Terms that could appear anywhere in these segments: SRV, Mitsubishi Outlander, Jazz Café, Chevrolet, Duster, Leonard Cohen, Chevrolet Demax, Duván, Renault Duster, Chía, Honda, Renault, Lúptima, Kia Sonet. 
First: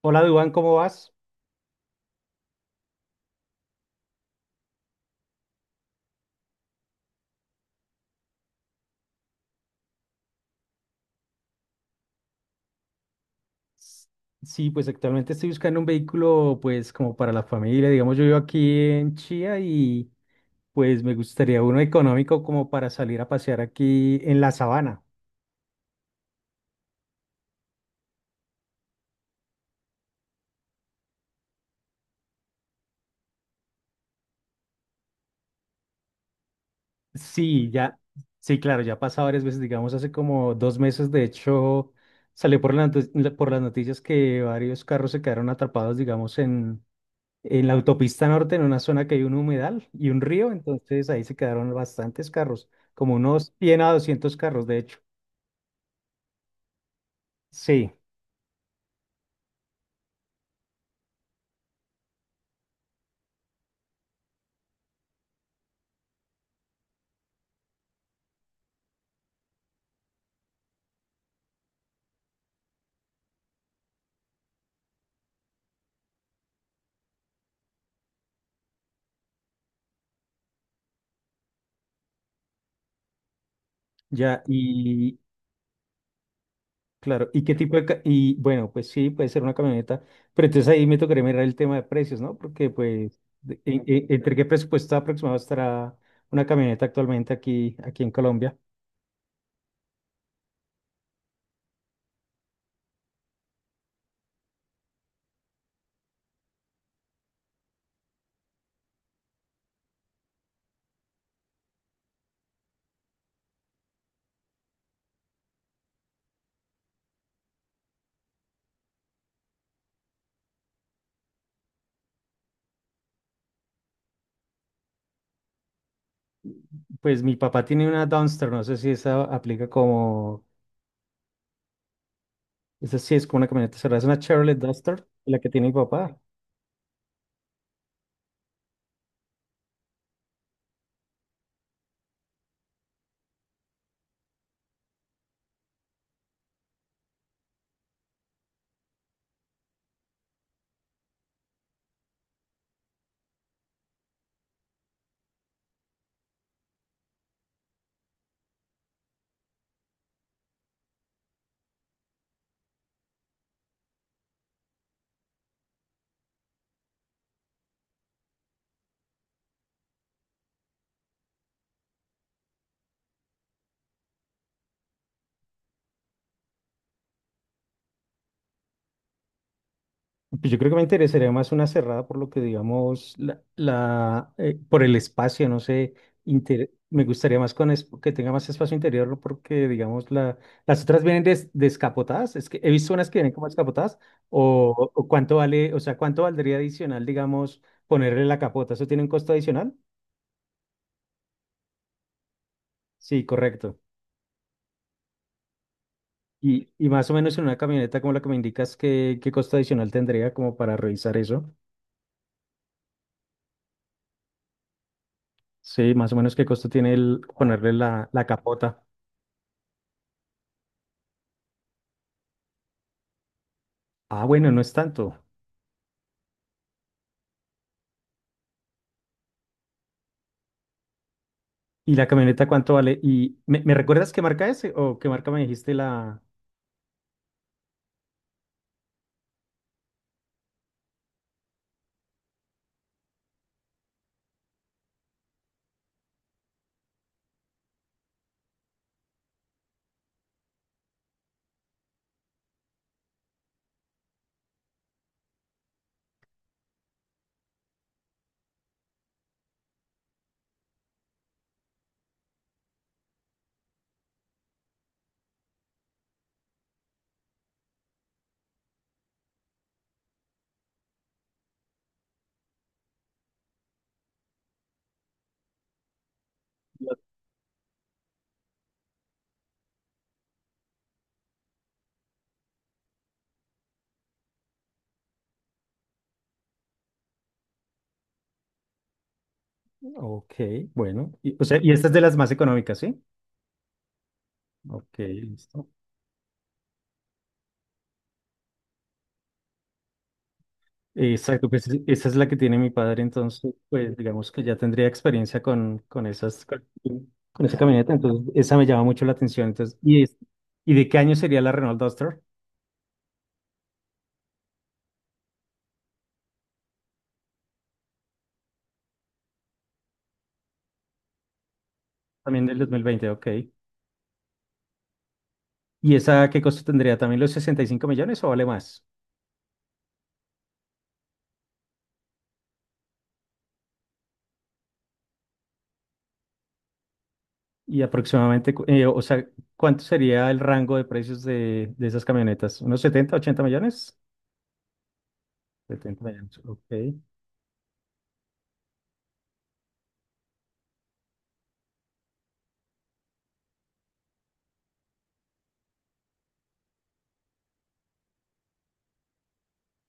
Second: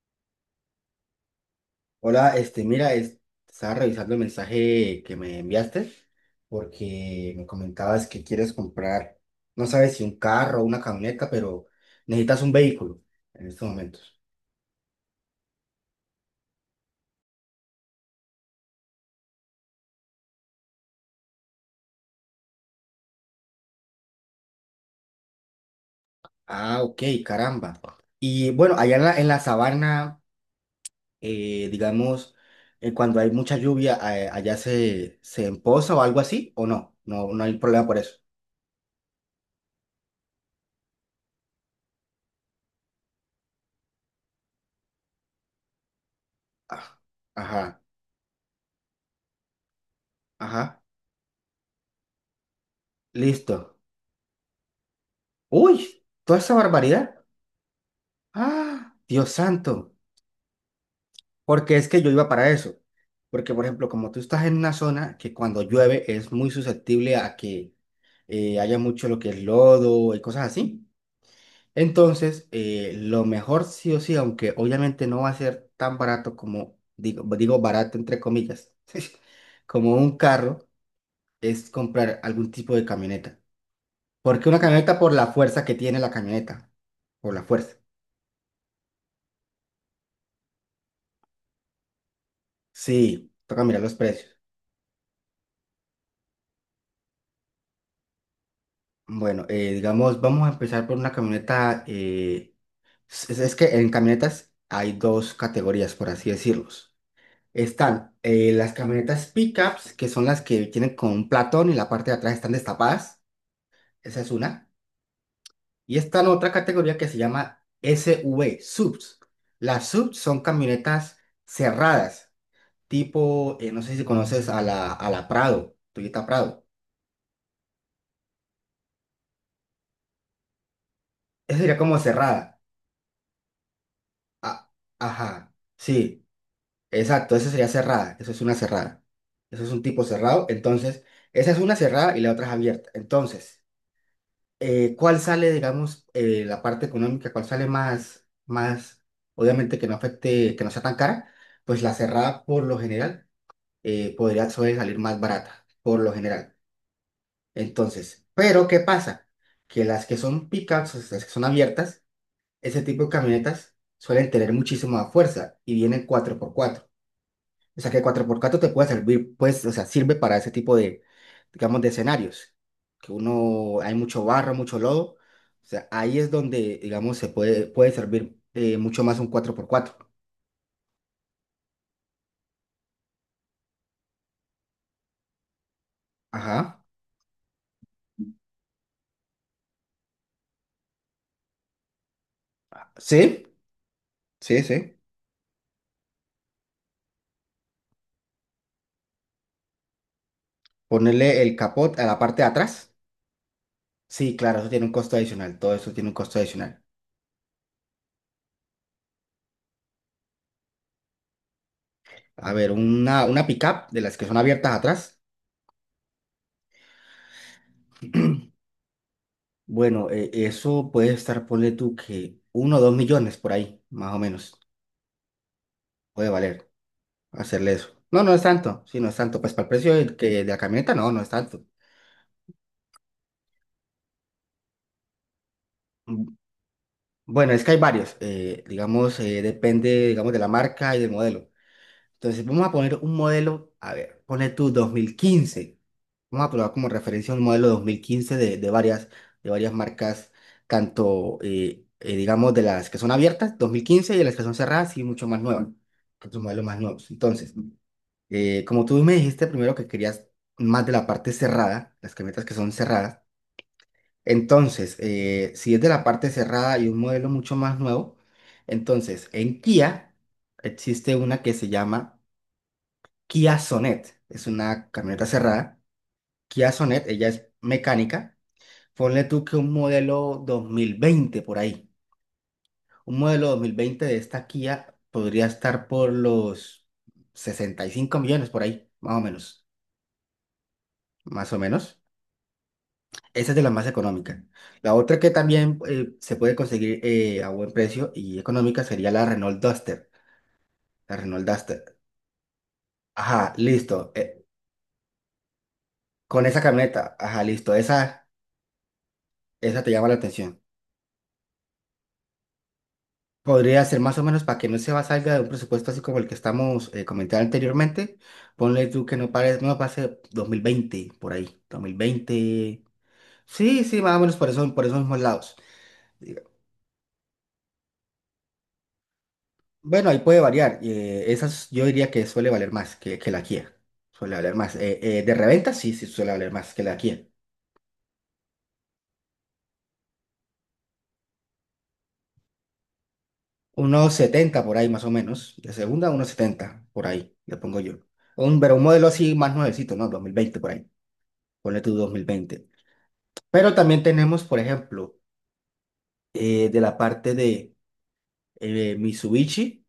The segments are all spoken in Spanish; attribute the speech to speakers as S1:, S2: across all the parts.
S1: Hola, Duván, ¿cómo vas?
S2: Hola, este, mira, es- Estaba revisando el mensaje que me enviaste porque me comentabas que quieres comprar, no sabes si un carro o una camioneta, pero necesitas un vehículo en estos momentos.
S1: Sí, pues actualmente estoy buscando un vehículo, pues como para la familia. Digamos, yo vivo aquí en Chía y pues me gustaría uno económico como para salir a pasear aquí en la sabana.
S2: Ah, ok, caramba. Y bueno, allá en la sabana, digamos, cuando hay mucha lluvia, allá se empoza o algo así, ¿o no? No, no hay
S1: Sí,
S2: problema
S1: ya,
S2: por eso.
S1: sí, claro, ya ha pasado varias veces. Digamos, hace como dos meses, de hecho, salió por por las noticias que varios carros se quedaron atrapados, digamos,
S2: Ah,
S1: en la
S2: ajá,
S1: autopista norte, en una zona que hay un humedal y un río,
S2: ajá,
S1: entonces ahí se quedaron bastantes carros, como unos
S2: listo.
S1: 100 a 200 carros, de hecho.
S2: Uy, toda esa barbaridad.
S1: Sí,
S2: Ah, Dios santo, porque es que yo iba para eso. Porque, por ejemplo, como tú estás en una zona que cuando llueve es muy susceptible a que haya mucho lo que es lodo y cosas así. Entonces, lo mejor sí o sí, aunque obviamente no va a ser tan barato como, digo, digo barato entre comillas, como un carro, es comprar algún tipo de camioneta.
S1: ya,
S2: Porque una camioneta por
S1: y
S2: la fuerza que tiene la camioneta,
S1: claro,
S2: por la
S1: ¿y qué tipo
S2: fuerza.
S1: de...? Y bueno, pues sí, puede ser una camioneta, pero entonces ahí me tocaría mirar el tema de precios, ¿no? Porque pues,
S2: Sí, toca mirar los
S1: ¿entre
S2: precios.
S1: qué presupuesto aproximado estará una camioneta actualmente aquí en Colombia?
S2: Bueno, digamos, vamos a empezar por una camioneta. Es que en camionetas hay dos categorías, por así decirlos. Están las camionetas pickups, que son las que tienen con un platón y la parte de atrás están destapadas. Esa es una. Y está en otra categoría que se llama SUV, subs. Las subs son camionetas cerradas, tipo, no sé si conoces a la Prado, Toyota Prado.
S1: Pues mi papá tiene una Duster, no sé si esa aplica como,
S2: Esa sería como cerrada.
S1: esa sí es como una camioneta cerrada, es una Chevrolet
S2: Ah,
S1: Duster, la que
S2: ajá.
S1: tiene mi papá.
S2: Sí, exacto, esa sería cerrada, eso es una cerrada. Eso es un tipo cerrado, entonces, esa es una cerrada y la otra es abierta. Entonces, ¿cuál sale, digamos, la parte económica, cuál sale obviamente que no afecte, que no sea tan cara? Pues la cerrada, por lo general, podría suele salir más barata, por lo general. Entonces, pero ¿qué pasa? Que las que son pickups, o sea, las que son abiertas, ese tipo de camionetas suelen tener muchísima fuerza y vienen cuatro por cuatro. O sea, que el 4x4 te puede servir, pues, o sea, sirve para ese tipo de, digamos, de escenarios, que uno, hay mucho barro, mucho lodo. O sea, ahí es donde, digamos, puede servir mucho más un cuatro por cuatro.
S1: Pues yo creo que me interesaría más una cerrada por lo que digamos, por el espacio, no sé,
S2: Ajá.
S1: me gustaría más con que tenga más espacio interior, ¿no? Porque digamos la, las otras vienen descapotadas, es que he visto unas que vienen como
S2: Sí,
S1: descapotadas
S2: sí, sí.
S1: o cuánto vale, o sea, cuánto valdría adicional, digamos, ponerle la capota, ¿eso tiene un costo adicional?
S2: Ponerle el capot a la parte de atrás.
S1: Sí, correcto.
S2: Sí, claro, eso tiene un costo adicional. Todo eso tiene un costo adicional.
S1: Y más o menos en una camioneta como la que me indicas, ¿qué, qué costo adicional tendría como para revisar eso?
S2: A ver, una pickup de las que son abiertas atrás.
S1: Sí, más o menos qué costo tiene el ponerle la capota.
S2: Bueno, eso puede estar, ponle tú que uno o 2 millones por ahí, más o
S1: Ah, bueno,
S2: menos.
S1: no es tanto.
S2: Puede valer hacerle eso. No, no es tanto, sí, no es tanto. Pues para el precio de, que, de la camioneta, no, no es tanto.
S1: ¿Y la camioneta cuánto vale? ¿Y me recuerdas qué marca es o qué marca me dijiste la?
S2: Mm, bueno, es que hay varios, digamos, depende, digamos, de la marca y del modelo. Entonces, vamos a poner un modelo, a ver, pone tú 2015. Vamos a probar como referencia un modelo 2015 de varias, de varias marcas, tanto, digamos, de las que son abiertas, 2015, y de las que son cerradas y mucho más nuevas, otros modelos más nuevos. Entonces, como tú me dijiste primero que querías más de la parte cerrada, las camionetas que son cerradas, entonces, si es de la parte cerrada y un modelo mucho más nuevo, entonces en Kia existe una que se llama Kia Sonet, es una camioneta cerrada. Kia Sonet, ella es mecánica. Ponle tú que un modelo 2020 por ahí. Un modelo 2020 de esta Kia podría estar por los 65 millones por ahí, más o menos.
S1: Ok, bueno. Y, o
S2: Más
S1: sea,
S2: o
S1: ¿y esta es de
S2: menos.
S1: las más económicas, sí?
S2: Esa es de la más económica. La
S1: Ok,
S2: otra que
S1: listo.
S2: también se puede conseguir a buen precio y económica sería la Renault Duster. La Renault
S1: Exacto, pues
S2: Duster.
S1: esa es la que tiene mi padre, entonces,
S2: Ajá,
S1: pues
S2: listo.
S1: digamos que ya tendría experiencia con esas,
S2: Con esa camioneta, ajá,
S1: con esa
S2: listo.
S1: camioneta, entonces esa me llama mucho la atención. Entonces,
S2: Esa te
S1: ¿y,
S2: llama la atención.
S1: y de qué año sería la Renault Duster?
S2: Podría ser más o menos para que no se va salga de un presupuesto así como el que estamos comentando anteriormente. Ponle tú que no pare, no pase 2020 por ahí. Dos mil
S1: También del dos mil
S2: veinte.
S1: veinte. Ok.
S2: Sí, sí, más o menos por eso, por esos mismos lados.
S1: ¿Y esa qué costo tendría? ¿También los 65 millones o vale más?
S2: Bueno, ahí puede variar. Esas yo diría que suele valer más que la Kia. Suele valer más. De reventa, sí, sí, suele valer más que la Kia.
S1: Y aproximadamente, o sea, ¿cuánto sería el rango de precios de esas camionetas? ¿Unos 70, 80 millones?
S2: Unos 70 por ahí más o menos. De
S1: 70
S2: segunda, unos
S1: millones,
S2: 70
S1: ok.
S2: por ahí, le pongo yo. Un, pero un modelo así más nuevecito, ¿no? Dos mil veinte por ahí. Ponle tú 2020. Pero también tenemos, por ejemplo, de la parte de Mitsubishi,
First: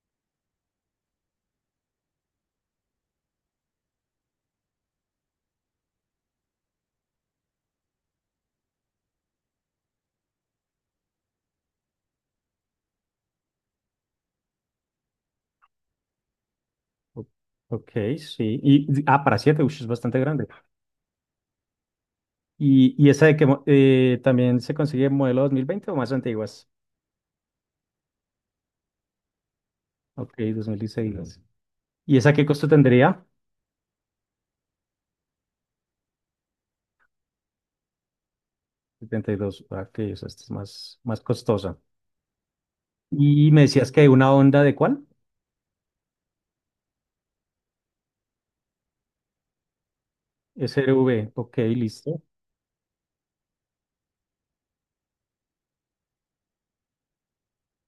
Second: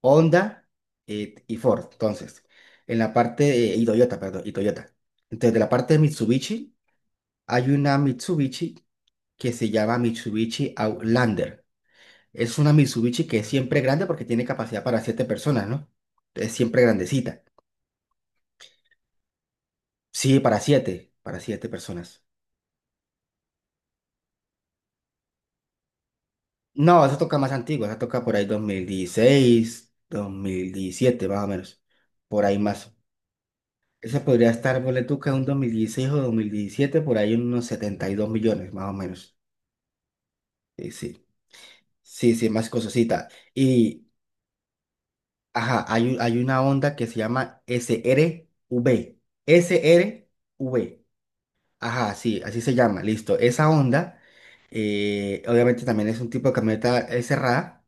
S2: Honda y Ford. Entonces, en la parte, de- y Toyota, perdón, y Toyota. Entonces, de la parte de Mitsubishi. Hay una Mitsubishi que se llama Mitsubishi Outlander. Es una Mitsubishi que es siempre grande porque tiene capacidad para siete personas, ¿no? Es siempre
S1: o-
S2: grandecita.
S1: Ok, sí. Y, ah, para 7, es bastante
S2: Sí,
S1: grande.
S2: para siete personas.
S1: Y esa de que también se consigue en modelo 2020 o más antiguas?
S2: No, esa toca más antigua, esa toca por ahí dos mil dieciséis dos
S1: Ok,
S2: mil diecisiete
S1: 2016.
S2: más o menos.
S1: ¿Y esa
S2: Por
S1: qué
S2: ahí
S1: costo
S2: más.
S1: tendría?
S2: Esa podría estar, ponle tú que en un 2016 o 2017 por ahí unos 72 millones, más o menos.
S1: 72. Ah, ok, o sea, esta es
S2: Sí,
S1: más, más
S2: sí,
S1: costosa.
S2: sí, sí, más cososita.
S1: ¿Y me decías
S2: Y
S1: que una Honda de cuál?
S2: ajá, hay, un- hay una onda que se llama SRV. SRV.
S1: SRV. Ok,
S2: Ajá,
S1: listo.
S2: sí, así se llama, listo. Esa onda, obviamente también es un tipo de camioneta cerrada.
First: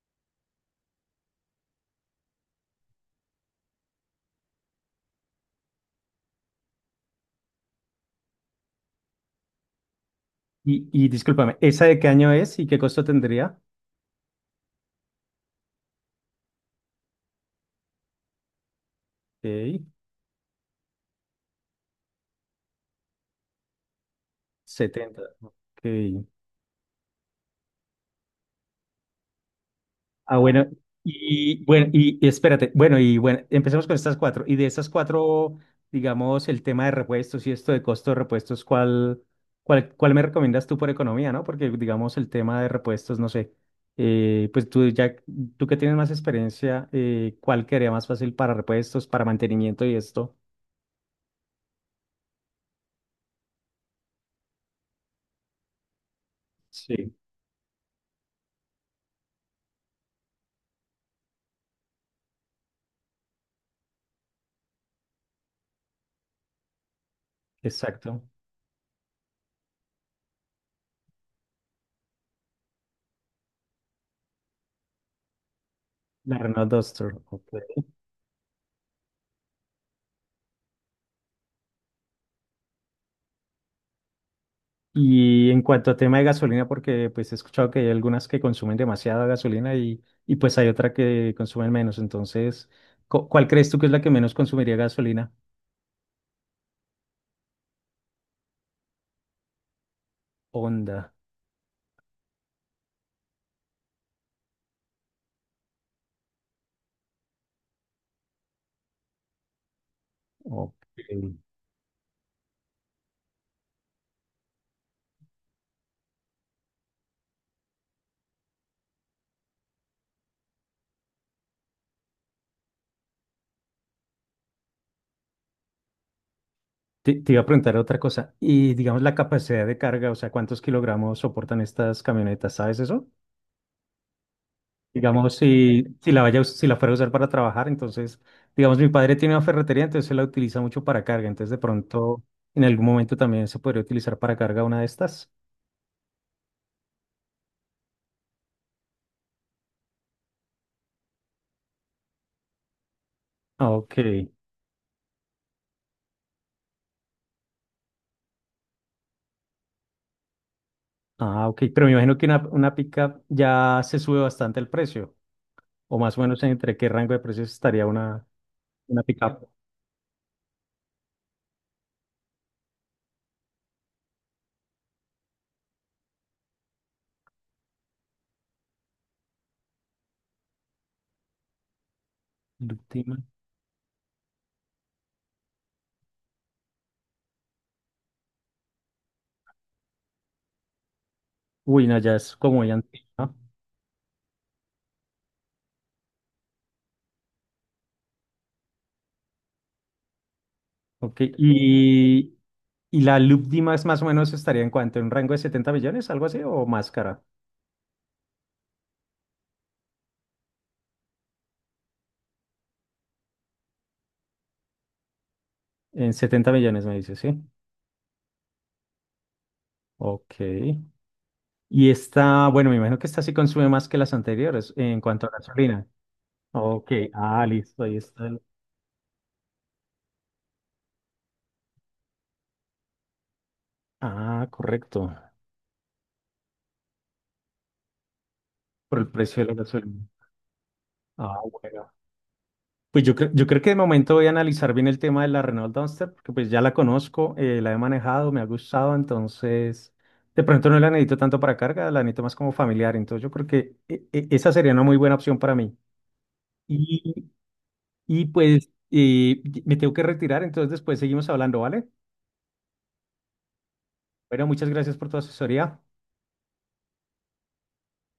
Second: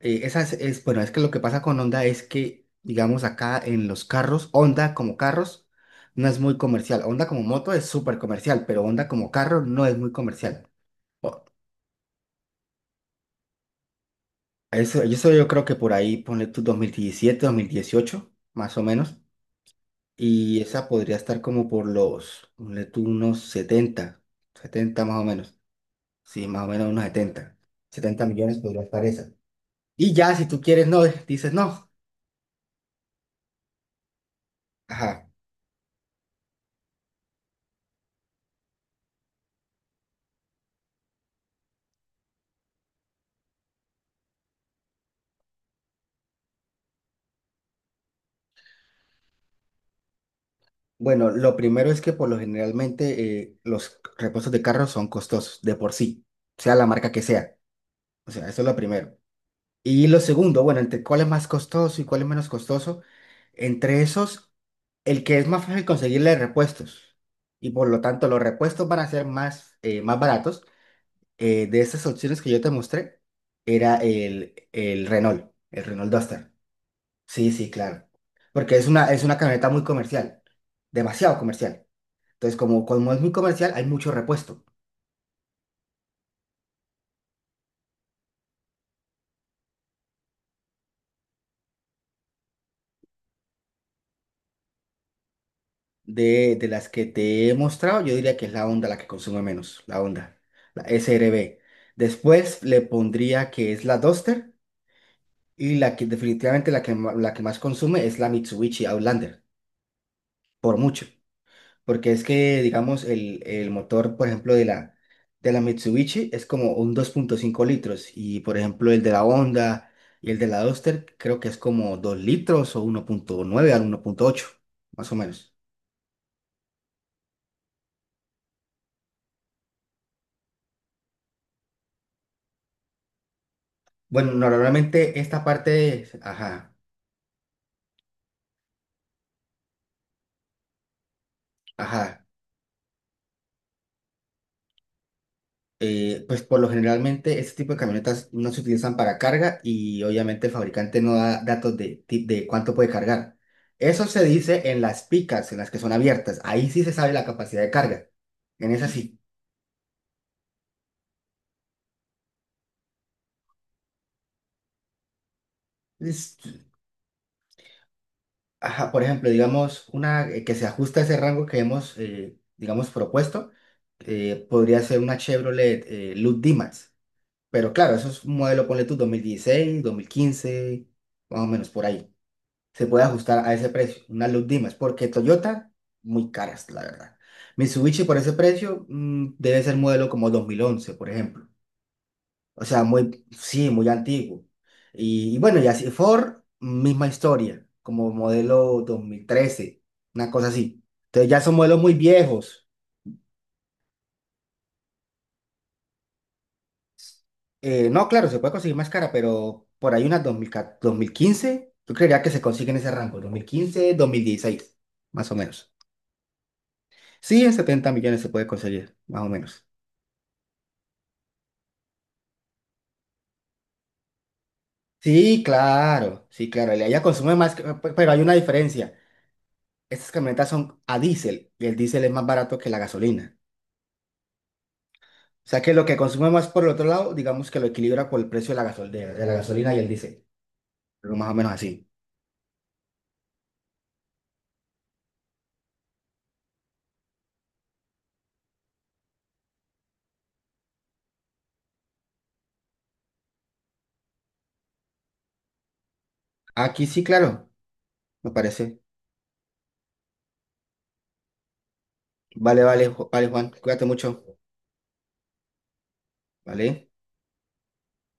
S2: Esa es- bueno, es que lo que pasa con Honda es que, digamos, acá en los carros, Honda como carros no es muy comercial. Honda como moto es súper comercial, pero Honda como carro no es muy comercial.
S1: Y
S2: O-
S1: discúlpame, ¿esa de qué año es y qué costo tendría?
S2: eso yo creo que por ahí, ponle tú 2017, 2018, más o menos.
S1: Ok,
S2: Y esa podría estar como por los, ponle tú, unos 70 70
S1: 70.
S2: más o menos.
S1: Ok.
S2: Sí, más o menos unos 70 70 millones podría estar esa. Y ya,
S1: Ah,
S2: si tú
S1: bueno,
S2: quieres, no, dices
S1: y bueno,
S2: no.
S1: y espérate, bueno, y bueno, empecemos con estas cuatro. Y de estas
S2: Ajá.
S1: cuatro, digamos, el tema de repuestos y esto de costo de repuestos, ¿cuál, cuál, cuál me recomiendas tú por economía, no? Porque, digamos, el tema de repuestos, no sé, pues tú ya, tú que tienes más experiencia, ¿cuál quedaría más fácil para repuestos, para mantenimiento y esto?
S2: Bueno, lo primero es que por lo generalmente los repuestos de carros son costosos de por sí, sea la marca
S1: Sí.
S2: que sea. O sea, eso es lo primero. Y lo segundo, bueno, entre cuál es más costoso y cuál es menos costoso, entre esos, el que es más fácil conseguirle repuestos. Y por lo
S1: Exacto.
S2: tanto, los repuestos van a ser más, más baratos. De esas opciones que yo te mostré, era el Renault
S1: La
S2: Duster.
S1: Renault Duster.
S2: Sí,
S1: Ok.
S2: sí, claro. Porque es una camioneta muy comercial, demasiado comercial. Entonces, como es muy comercial, hay mucho repuesto.
S1: Y en cuanto a tema de gasolina, porque pues he escuchado que hay algunas que consumen demasiada gasolina y pues hay otra que consumen menos. Entonces, ¿cuál crees tú que es la que menos consumiría gasolina?
S2: De las que te he mostrado, yo diría que es la Honda la que consume menos, la Honda, la
S1: Honda.
S2: SRB. Después le pondría que es la Duster y la que definitivamente la que, ma- la que más consume es la Mitsubishi Outlander, por
S1: Ok.
S2: mucho. Porque es que, digamos, el motor, por ejemplo, de la Mitsubishi es como un 2.5 litros y, por ejemplo, el de la Honda y el de la Duster creo que es como 2 litros o 1.9 al 1.8, más o menos.
S1: Te iba a preguntar otra cosa. Y digamos la capacidad de carga, o sea, ¿cuántos kilogramos soportan estas camionetas? ¿Sabes eso?
S2: Bueno, normalmente
S1: Digamos,
S2: esta
S1: si,
S2: parte
S1: si
S2: es-
S1: la vaya, a us- si
S2: ajá,
S1: la fuera a usar para trabajar, entonces, digamos, mi padre tiene una ferretería, entonces él la utiliza mucho para carga. Entonces, de pronto,
S2: ajá.
S1: en algún momento también se podría utilizar para carga una de estas.
S2: Pues por lo generalmente este tipo de camionetas no se utilizan para carga y obviamente el fabricante no da datos de, ti- de cuánto puede cargar.
S1: Ah, ok.
S2: Eso se dice en las picas, en las que son abiertas. Ahí sí se sabe la capacidad de carga. En esas sí.
S1: Ah, ok. Pero me imagino que una pickup ya se sube bastante el precio. O más o
S2: Es-
S1: menos entre qué rango de precios estaría
S2: ajá,
S1: una
S2: por ejemplo,
S1: pickup.
S2: digamos, una que se ajusta a ese rango que hemos, digamos, propuesto, podría ser una Chevrolet Demax. Pero claro, eso es un modelo, ponle tú, 2016, 2015, más o menos por ahí. Se puede
S1: Lúptima.
S2: ajustar a ese precio, una luz Dimas, porque Toyota, muy caras, la verdad. Mitsubishi por ese precio debe ser modelo como 2011, por ejemplo.
S1: Uy, no, ya es como
S2: O
S1: ya
S2: sea,
S1: antigua,
S2: muy,
S1: ¿no?
S2: sí, muy antiguo. Y bueno, y así Ford, misma historia, como modelo 2013, una cosa así.
S1: Ok.
S2: Entonces ya son modelos muy viejos.
S1: Y la Lúptima es más o menos estaría en cuanto, en un rango de 70 millones, algo así, o más cara.
S2: No, claro, se puede conseguir más cara, pero por ahí unas dos mil dos mil quince. Yo creería que se consigue en ese rango, dos mil quince, dos mil dieciséis, más o menos.
S1: En 70 millones me dice, sí.
S2: Sí, en 70 millones se puede conseguir, más o menos.
S1: Ok. Y esta, bueno, me imagino que esta sí consume más que las anteriores en cuanto a
S2: Sí,
S1: gasolina.
S2: claro, sí, claro, el de
S1: Ok.
S2: allá consume
S1: Ah,
S2: más, que-
S1: listo.
S2: pe-
S1: Ahí
S2: pero hay
S1: está
S2: una
S1: el-
S2: diferencia. Estas camionetas son a diésel y el diésel es más barato que la gasolina.
S1: Ah, correcto.
S2: O sea que lo que consume más por el otro lado, digamos que lo equilibra por el precio de la gasol-
S1: Por el
S2: de la
S1: precio de la
S2: gasolina y el
S1: gasolina.
S2: diésel, pero más o
S1: Ah,
S2: menos así.
S1: bueno. Pues yo, yo creo que de momento voy a analizar bien el tema de la Renault Duster, porque pues ya la conozco, la he manejado, me ha gustado, entonces de pronto no la necesito tanto para carga, la necesito más como familiar, entonces yo creo que esa sería una muy buena opción para mí.
S2: Aquí sí,
S1: Y,
S2: claro,
S1: y
S2: me
S1: pues
S2: parece.
S1: me tengo que retirar, entonces después seguimos hablando, ¿vale?
S2: Vale, vale, Ju- vale, Juan, cuídate mucho,
S1: Bueno, muchas gracias por tu asesoría.
S2: ¿vale?